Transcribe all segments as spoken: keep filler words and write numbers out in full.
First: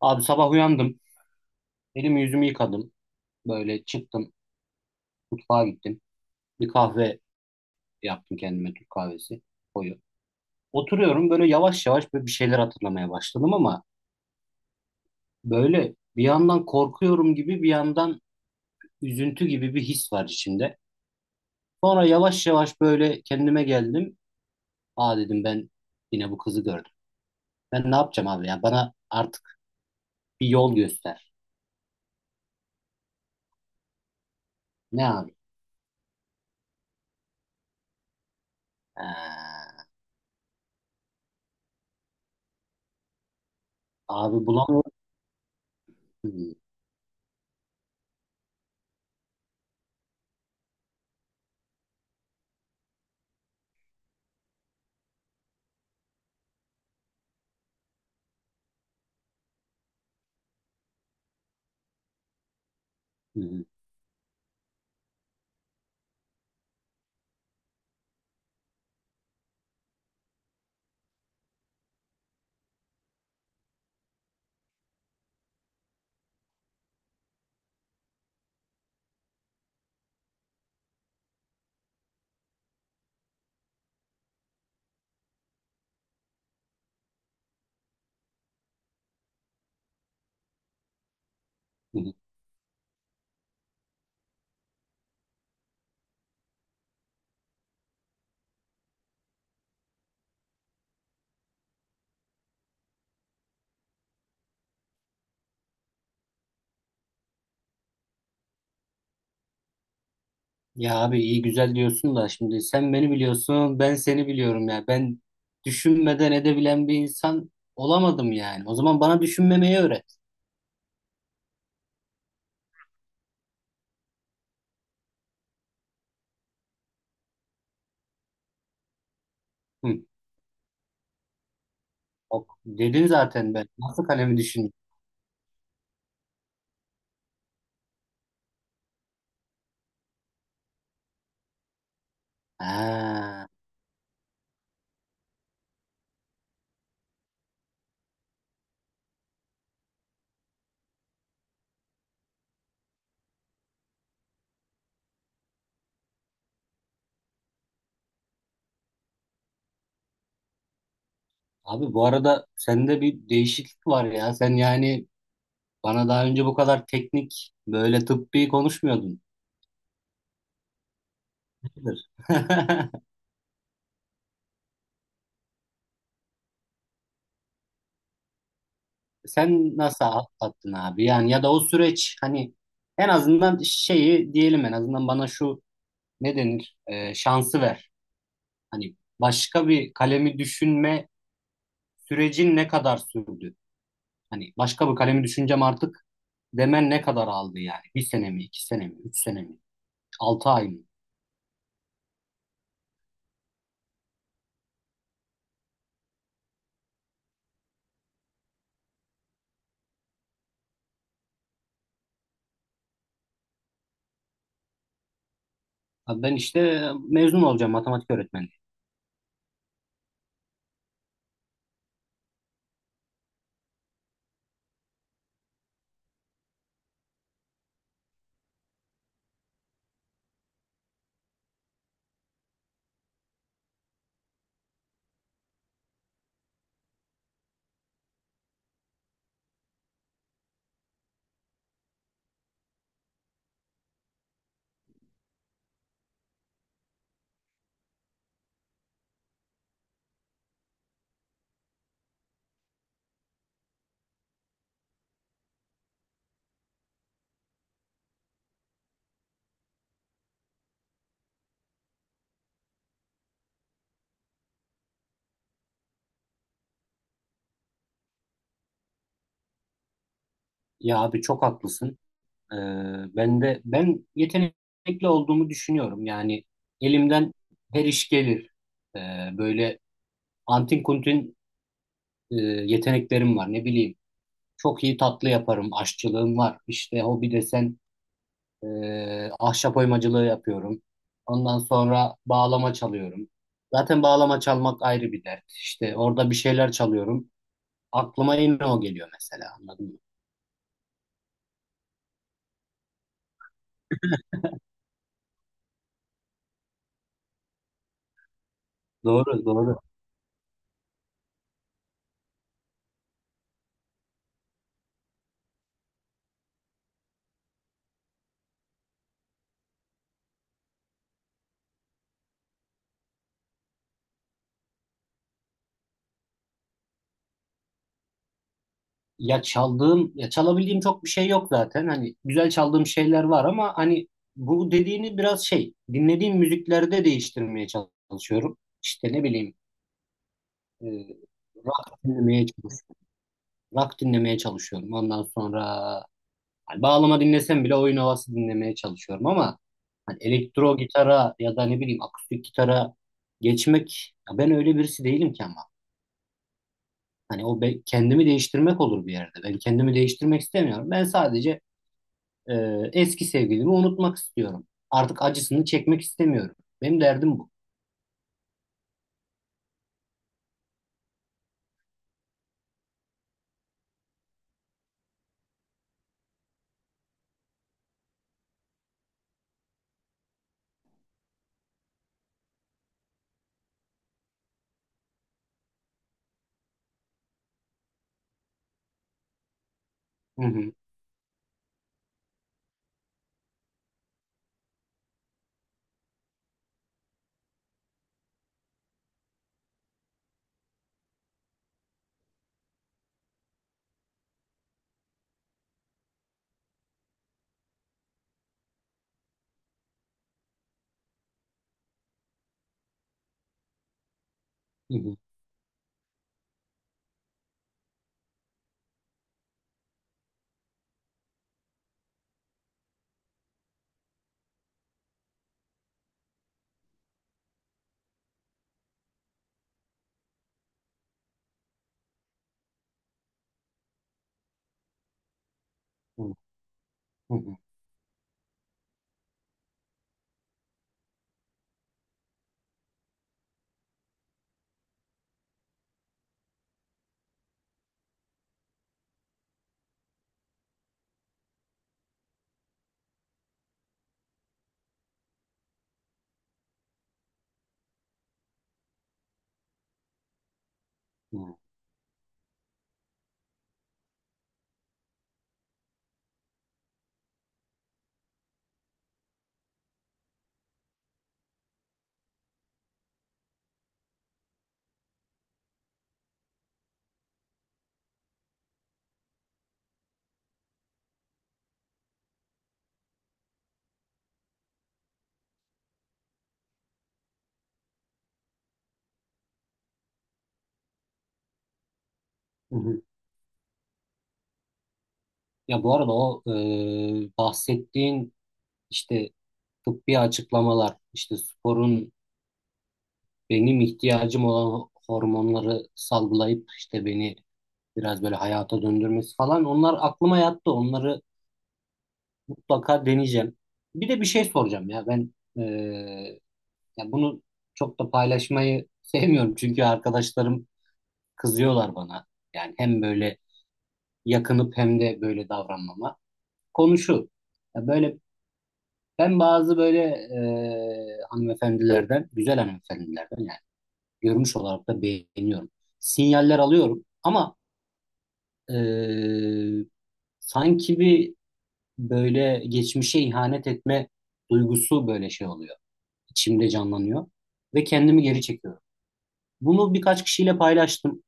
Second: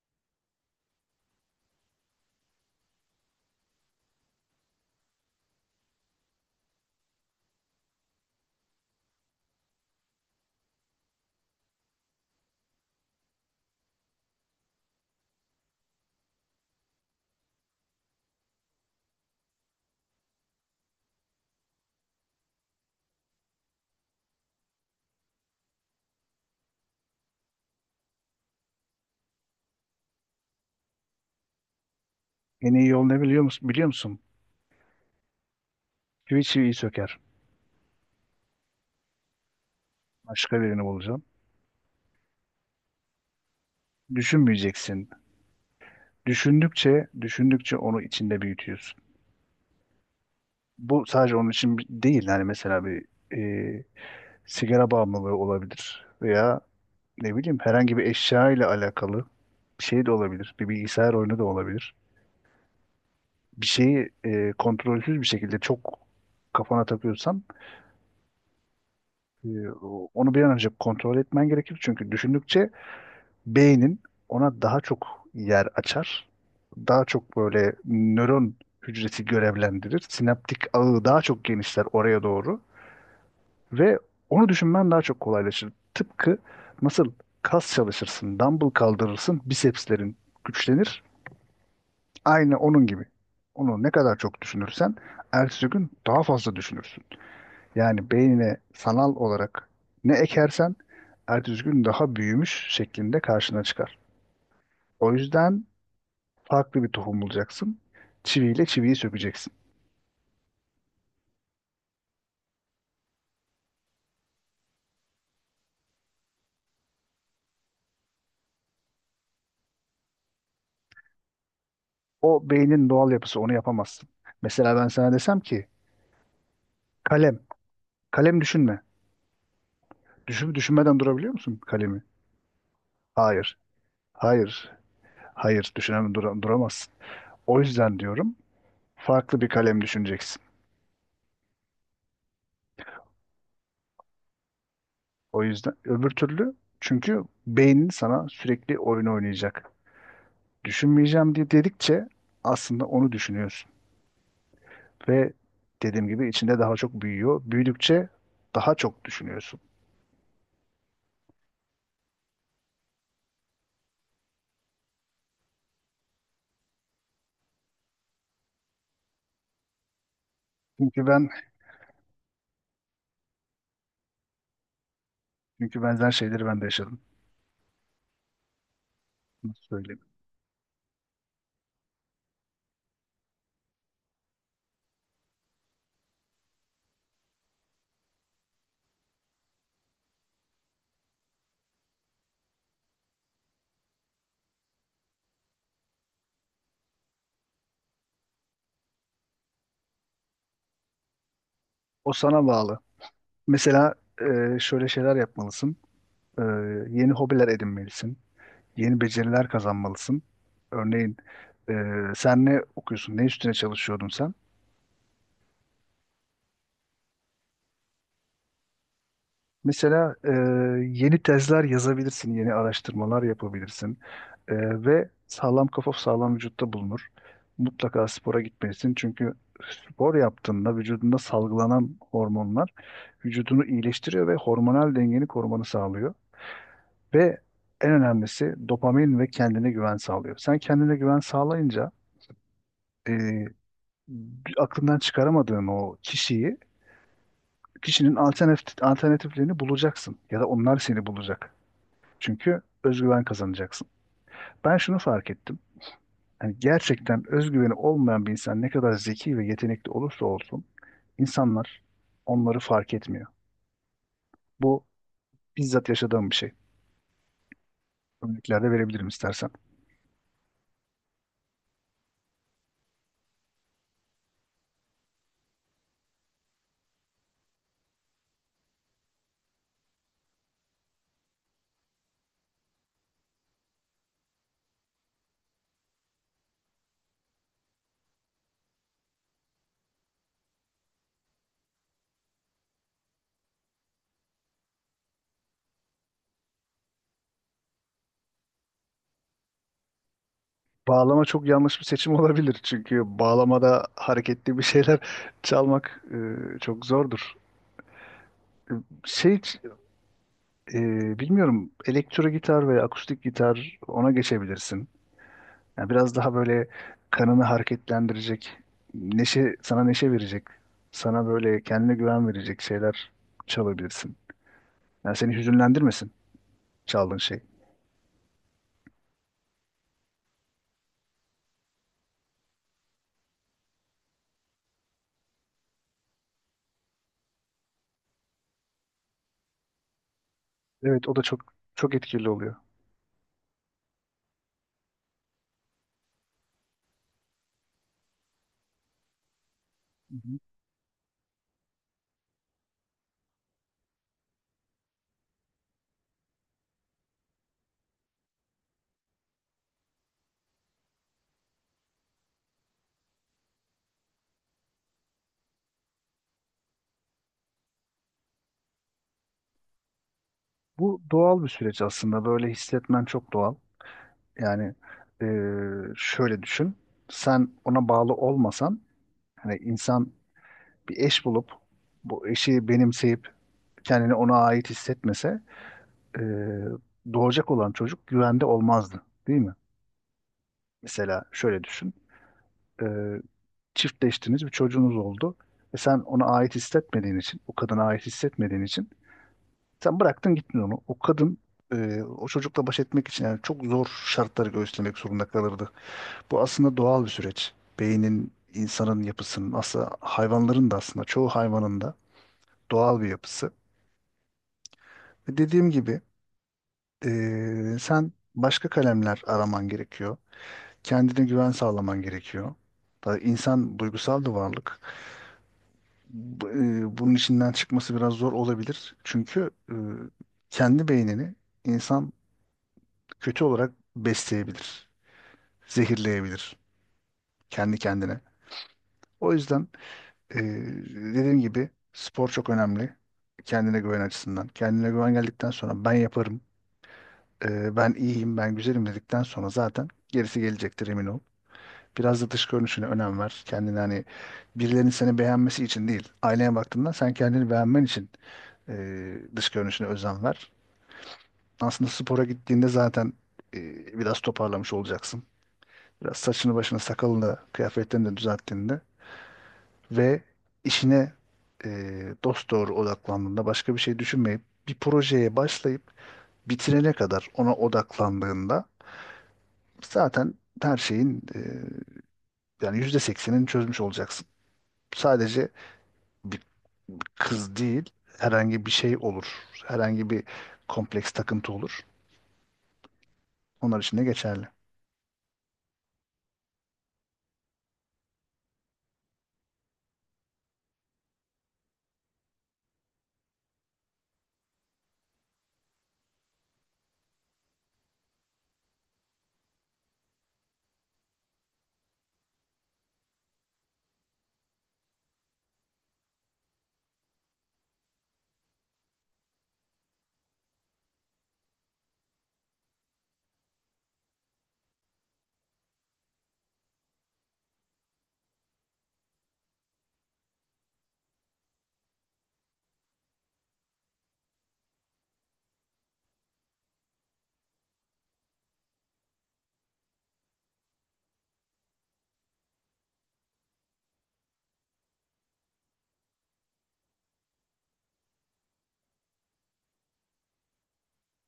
Abi sabah uyandım. Elimi yüzümü yıkadım. Böyle çıktım. Mutfağa gittim. Bir kahve yaptım kendime. Türk kahvesi. Koyu. Oturuyorum böyle yavaş yavaş böyle bir şeyler hatırlamaya başladım ama böyle bir yandan korkuyorum gibi bir yandan üzüntü gibi bir his var içinde. Sonra yavaş yavaş böyle kendime geldim. Aa dedim ben yine bu kızı gördüm. Ben ne yapacağım abi ya? Bana artık bir yol göster. En iyi yol ne biliyor musun? Biliyor musun? Ne abi? Çivi çiviyi söker. Ha, Başka birini bulacağım. abi bulamıyorum. Düşünmeyeceksin. Hı, Düşündükçe, düşündükçe onu içinde büyütüyorsun. Bu sadece onun için bi- değil. Yani mesela bir e, sigara bağımlılığı olabilir. Veya ne bileyim herhangi bir eşya ile alakalı bir şey de olabilir. Bir bilgisayar oyunu da olabilir. hı, Bir şeyi e, kontrolsüz bir şekilde çok kafana takıyorsan e, o- onu bir an önce kontrol etmen gerekir. Çünkü düşündükçe beynin ona daha çok yer açar. Daha çok böyle nöron hücresi görevlendirir. Sinaptik ağı daha çok genişler oraya doğru ve onu düşünmen daha çok kolaylaşır. Tıpkı nasıl kas çalışırsın, dumbbell kaldırırsın, bisepslerin güçlenir. hı. Aynı onun gibi. Onu ne kadar çok düşünürsen ertesi gün daha fazla düşünürsün. Yani beynine sanal olarak ne ekersen ertesi gün daha büyümüş şeklinde karşına çıkar. O yüzden farklı bir tohum bulacaksın. Çiviyle çiviyi sökeceksin. Ya abi iyi güzel diyorsun da şimdi sen beni biliyorsun ben seni biliyorum ya. Ben düşünmeden edebilen bir insan olamadım yani. O zaman bana düşünmemeyi öğret. O beynin doğal yapısı, onu yapamazsın. Mesela ben sana desem ki kalem, kalem düşünme. Hı. Düşün, düşünmeden durabiliyor musun kalemi? Ok, dedin zaten Hayır, ben. Nasıl kalemi hayır, düşün? hayır düşünemem, dura- duramazsın. O yüzden diyorum, farklı bir kalem düşüneceksin. Ha. O yüzden öbür türlü, çünkü beynin sana sürekli oyun oynayacak. Düşünmeyeceğim diye dedikçe aslında onu düşünüyorsun ve dediğim gibi içinde daha çok büyüyor. Büyüdükçe daha çok düşünüyorsun. Abi bu arada sende bir değişiklik var ya. Sen yani bana daha önce bu kadar teknik böyle tıbbi konuşmuyordun. Çünkü ben Nedir? çünkü benzer şeyleri ben de yaşadım. Nasıl Sen söyleyeyim? nasıl atlattın abi? Yani ya da o süreç hani en azından şeyi diyelim en azından bana şu ne denir? Ee, şansı ver. Hani başka bir kalemi düşünme sürecin ne kadar sürdü? Hani başka bir kalemi düşüneceğim artık demen ne kadar aldı yani? Bir sene mi, iki sene mi, üç sene mi, altı ay mı? O sana bağlı. Mesela e, şöyle şeyler yapmalısın. E, Yeni hobiler edinmelisin. Yeni beceriler kazanmalısın. Örneğin e, sen ne okuyorsun? Ne üstüne çalışıyordun sen? Abi ben işte mezun olacağım matematik öğretmeni. Mesela e, yeni tezler yazabilirsin. Yeni araştırmalar yapabilirsin. E, Ve sağlam kafa sağlam vücutta bulunur. Mutlaka spora gitmelisin. Çünkü spor yaptığında vücudunda salgılanan hormonlar vücudunu iyileştiriyor ve hormonal dengeni korumanı sağlıyor. Ve en önemlisi dopamin ve kendine güven sağlıyor. Sen kendine güven sağlayınca e, aklından çıkaramadığın o kişiyi, kişinin alternatif, alternatiflerini bulacaksın. Ya da onlar seni bulacak. Çünkü özgüven kazanacaksın. Ben şunu fark ettim. Yani gerçekten özgüveni olmayan bir insan ne kadar zeki ve yetenekli olursa olsun insanlar onları fark etmiyor. Bu bizzat yaşadığım bir şey. Örneklerde verebilirim istersen. Ya abi çok haklısın. Ee, Ben de ben yetenekli olduğumu düşünüyorum. Yani elimden her iş gelir. Ee, Böyle antin kuntin e, yeteneklerim var. Ne bileyim, çok iyi tatlı yaparım. Aşçılığım var. İşte hobi desen e, ahşap oymacılığı yapıyorum. Ondan sonra bağlama çalıyorum. Zaten bağlama çalmak ayrı bir dert. İşte orada bir şeyler çalıyorum. Aklıma yine o geliyor mesela. Anladın mı? Bağlama çok yanlış bir seçim olabilir. Çünkü bağlamada hareketli bir şeyler çalmak e, çok zordur. E, Şey, Doğru, doğru. e, bilmiyorum, elektro gitar veya akustik gitar, ona geçebilirsin. Yani biraz daha böyle kanını hareketlendirecek, neşe, sana neşe verecek, sana böyle kendine güven verecek şeyler çalabilirsin. Yani seni hüzünlendirmesin çaldığın şey. Ya çaldığım, ya çalabildiğim çok bir şey yok zaten. Hani güzel çaldığım şeyler var ama hani bu dediğini biraz şey, dinlediğim müziklerde değiştirmeye çalışıyorum. İşte ne bileyim, e, Evet, o da çok çok rock etkili dinlemeye oluyor. çalışıyorum. Rock dinlemeye çalışıyorum. Ondan sonra hani bağlama dinlesem bile oyun havası dinlemeye çalışıyorum ama Hı hani hı. elektro gitara ya da ne bileyim akustik gitara geçmek ya ben öyle birisi değilim ki ama. Hani o be- kendimi değiştirmek olur bir yerde. Ben kendimi değiştirmek istemiyorum. Ben sadece e, eski sevgilimi unutmak istiyorum. Artık acısını çekmek istemiyorum. Benim derdim bu. Bu doğal bir süreç aslında. Böyle hissetmen çok doğal. Yani e, şöyle düşün. Sen ona bağlı olmasan, hani insan bir eş bulup bu eşi benimseyip kendini ona ait hissetmese e, doğacak olan çocuk güvende olmazdı, değil mi? Hı hı, Mesela şöyle düşün. E, Çiftleştiniz, bir çocuğunuz oldu ve sen ona ait hissetmediğin için, o kadına ait hissetmediğin için sen bıraktın gittin onu. O kadın e, o çocukla baş etmek için yani çok zor şartları göğüslemek zorunda kalırdı. Bu aslında doğal bir süreç. Beynin, insanın yapısının, aslında hayvanların da, aslında çoğu hayvanın da doğal bir yapısı. hı hı, Ve dediğim gibi, eee, sen başka kalemler araman gerekiyor. Kendine güven sağlaman gerekiyor. Da insan duygusal bir varlık. Bu- eee, bunun içinden çıkması biraz zor olabilir. Çünkü eee, kendi beynini insan kötü olarak besleyebilir, hı zehirleyebilir hı, hı kendi kendine. O yüzden Ee, dediğim gibi spor çok önemli. Kendine güven açısından. Kendine güven geldikten sonra ben yaparım, e, ben iyiyim, ben güzelim dedikten sonra zaten gerisi gelecektir, emin ol. Biraz da dış görünüşüne önem ver. Kendini hani birilerinin seni beğenmesi için değil, aynaya baktığında sen kendini beğenmen için e, dış görünüşüne özen ver. hı, Aslında spora gittiğinde zaten e, biraz toparlamış olacaksın. Biraz saçını başını sakalını kıyafetlerini de düzelttiğinde ve işine e, dosdoğru odaklandığında, başka bir şey düşünmeyip bir projeye başlayıp bitirene kadar ona odaklandığında zaten her şeyin e, yani yüzde seksenini çözmüş olacaksın. Sadece bir kız değil, herhangi bir şey olur. Herhangi bir kompleks, takıntı olur. hı hı. Onlar için de geçerli. Ya bu arada o e, bahsettiğin işte tıbbi açıklamalar, işte sporun benim ihtiyacım olan hormonları salgılayıp işte beni biraz böyle hayata döndürmesi falan onlar aklıma yattı. Onları mutlaka deneyeceğim. Bir de bir şey soracağım ya ben eee, ya bunu çok da paylaşmayı sevmiyorum çünkü arkadaşlarım kızıyorlar bana. Yani hem böyle yakınıp hem de böyle davranmama. Konu şu. Ya böyle ben bazı böyle eee hanımefendilerden, güzel hanımefendilerden görünüş olarak da beğeniyorum. Sinyaller alıyorum ama e, sanki bir böyle geçmişe ihanet etme duygusu böyle şey oluyor. İçimde canlanıyor ve kendimi geri çekiyorum. Bunu birkaç kişiyle paylaştım.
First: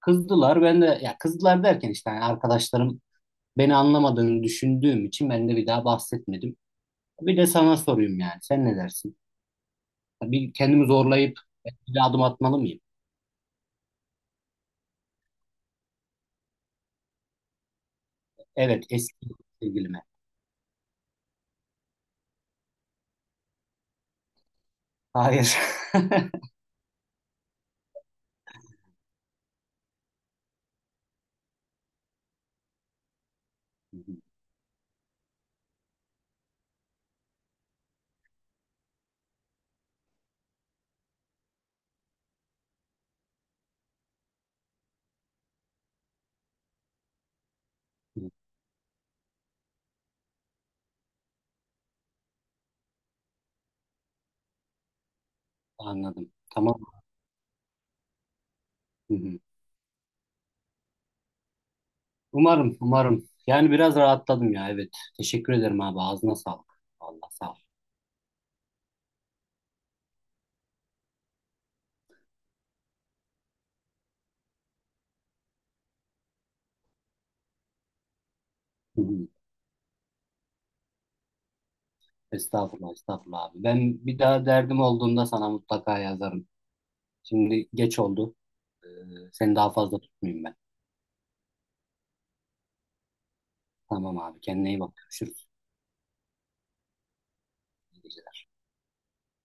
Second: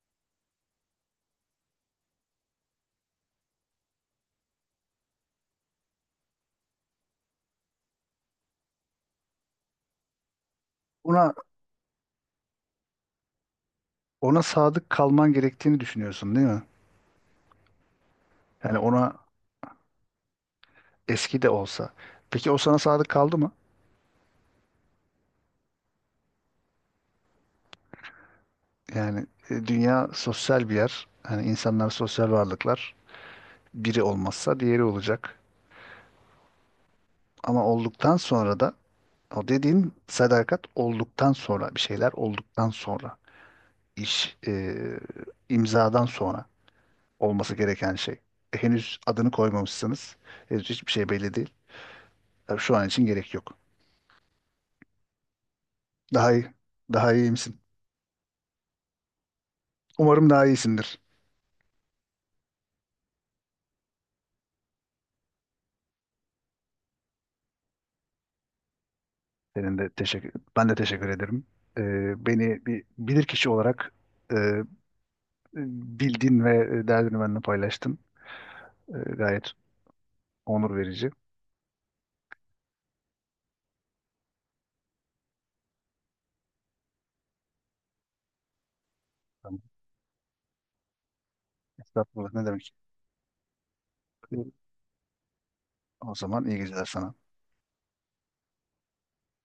Kızdılar. Ben de ya kızdılar derken işte yani arkadaşlarım beni anlamadığını düşündüğüm için ben de bir daha bahsetmedim. Bir de sana sorayım yani. Sen ne dersin? Bir kendimi Ona zorlayıp bir adım atmalı mıyım? ona sadık kalman gerektiğini düşünüyorsun değil mi? Yani Evet, ona, eski sevgilime. eski de olsa. Peki o sana sadık kaldı mı? Hayır. Yani e, dünya sosyal bir yer. Hani insanlar sosyal varlıklar. Biri olmazsa diğeri olacak. Ama olduktan sonra da o dediğin sadakat olduktan sonra, bir şeyler olduktan sonra iş e, imzadan sonra olması gereken şey. Hı, E, henüz adını koymamışsınız. Henüz hiçbir şey belli değil. Tabii şu an için gerek yok. anladım. Daha iyi. Tamam. Daha iyi misin? Hı hı. Umarım daha iyisindir. Umarım, umarım. Yani biraz rahatladım ya. Evet. Teşekkür ederim abi. Ağzına sağlık. Allah sağ ol. Senin de teşekkür, ben de teşekkür ederim. E, Beni bir bilirkişi olarak e, e, bildin ve e, derdini benimle paylaştın. E, Hı hı. Gayet onur verici. Estağfurullah, estağfurullah abi. Ben bir daha derdim olduğunda sana mutlaka yazarım. Şimdi geç oldu. Ee, Seni Tamam. daha fazla tutmayayım ben. Estağfurullah ne demek. Tamam abi. E, Kendine iyi bak. Görüşürüz. O zaman iyi geceler sana.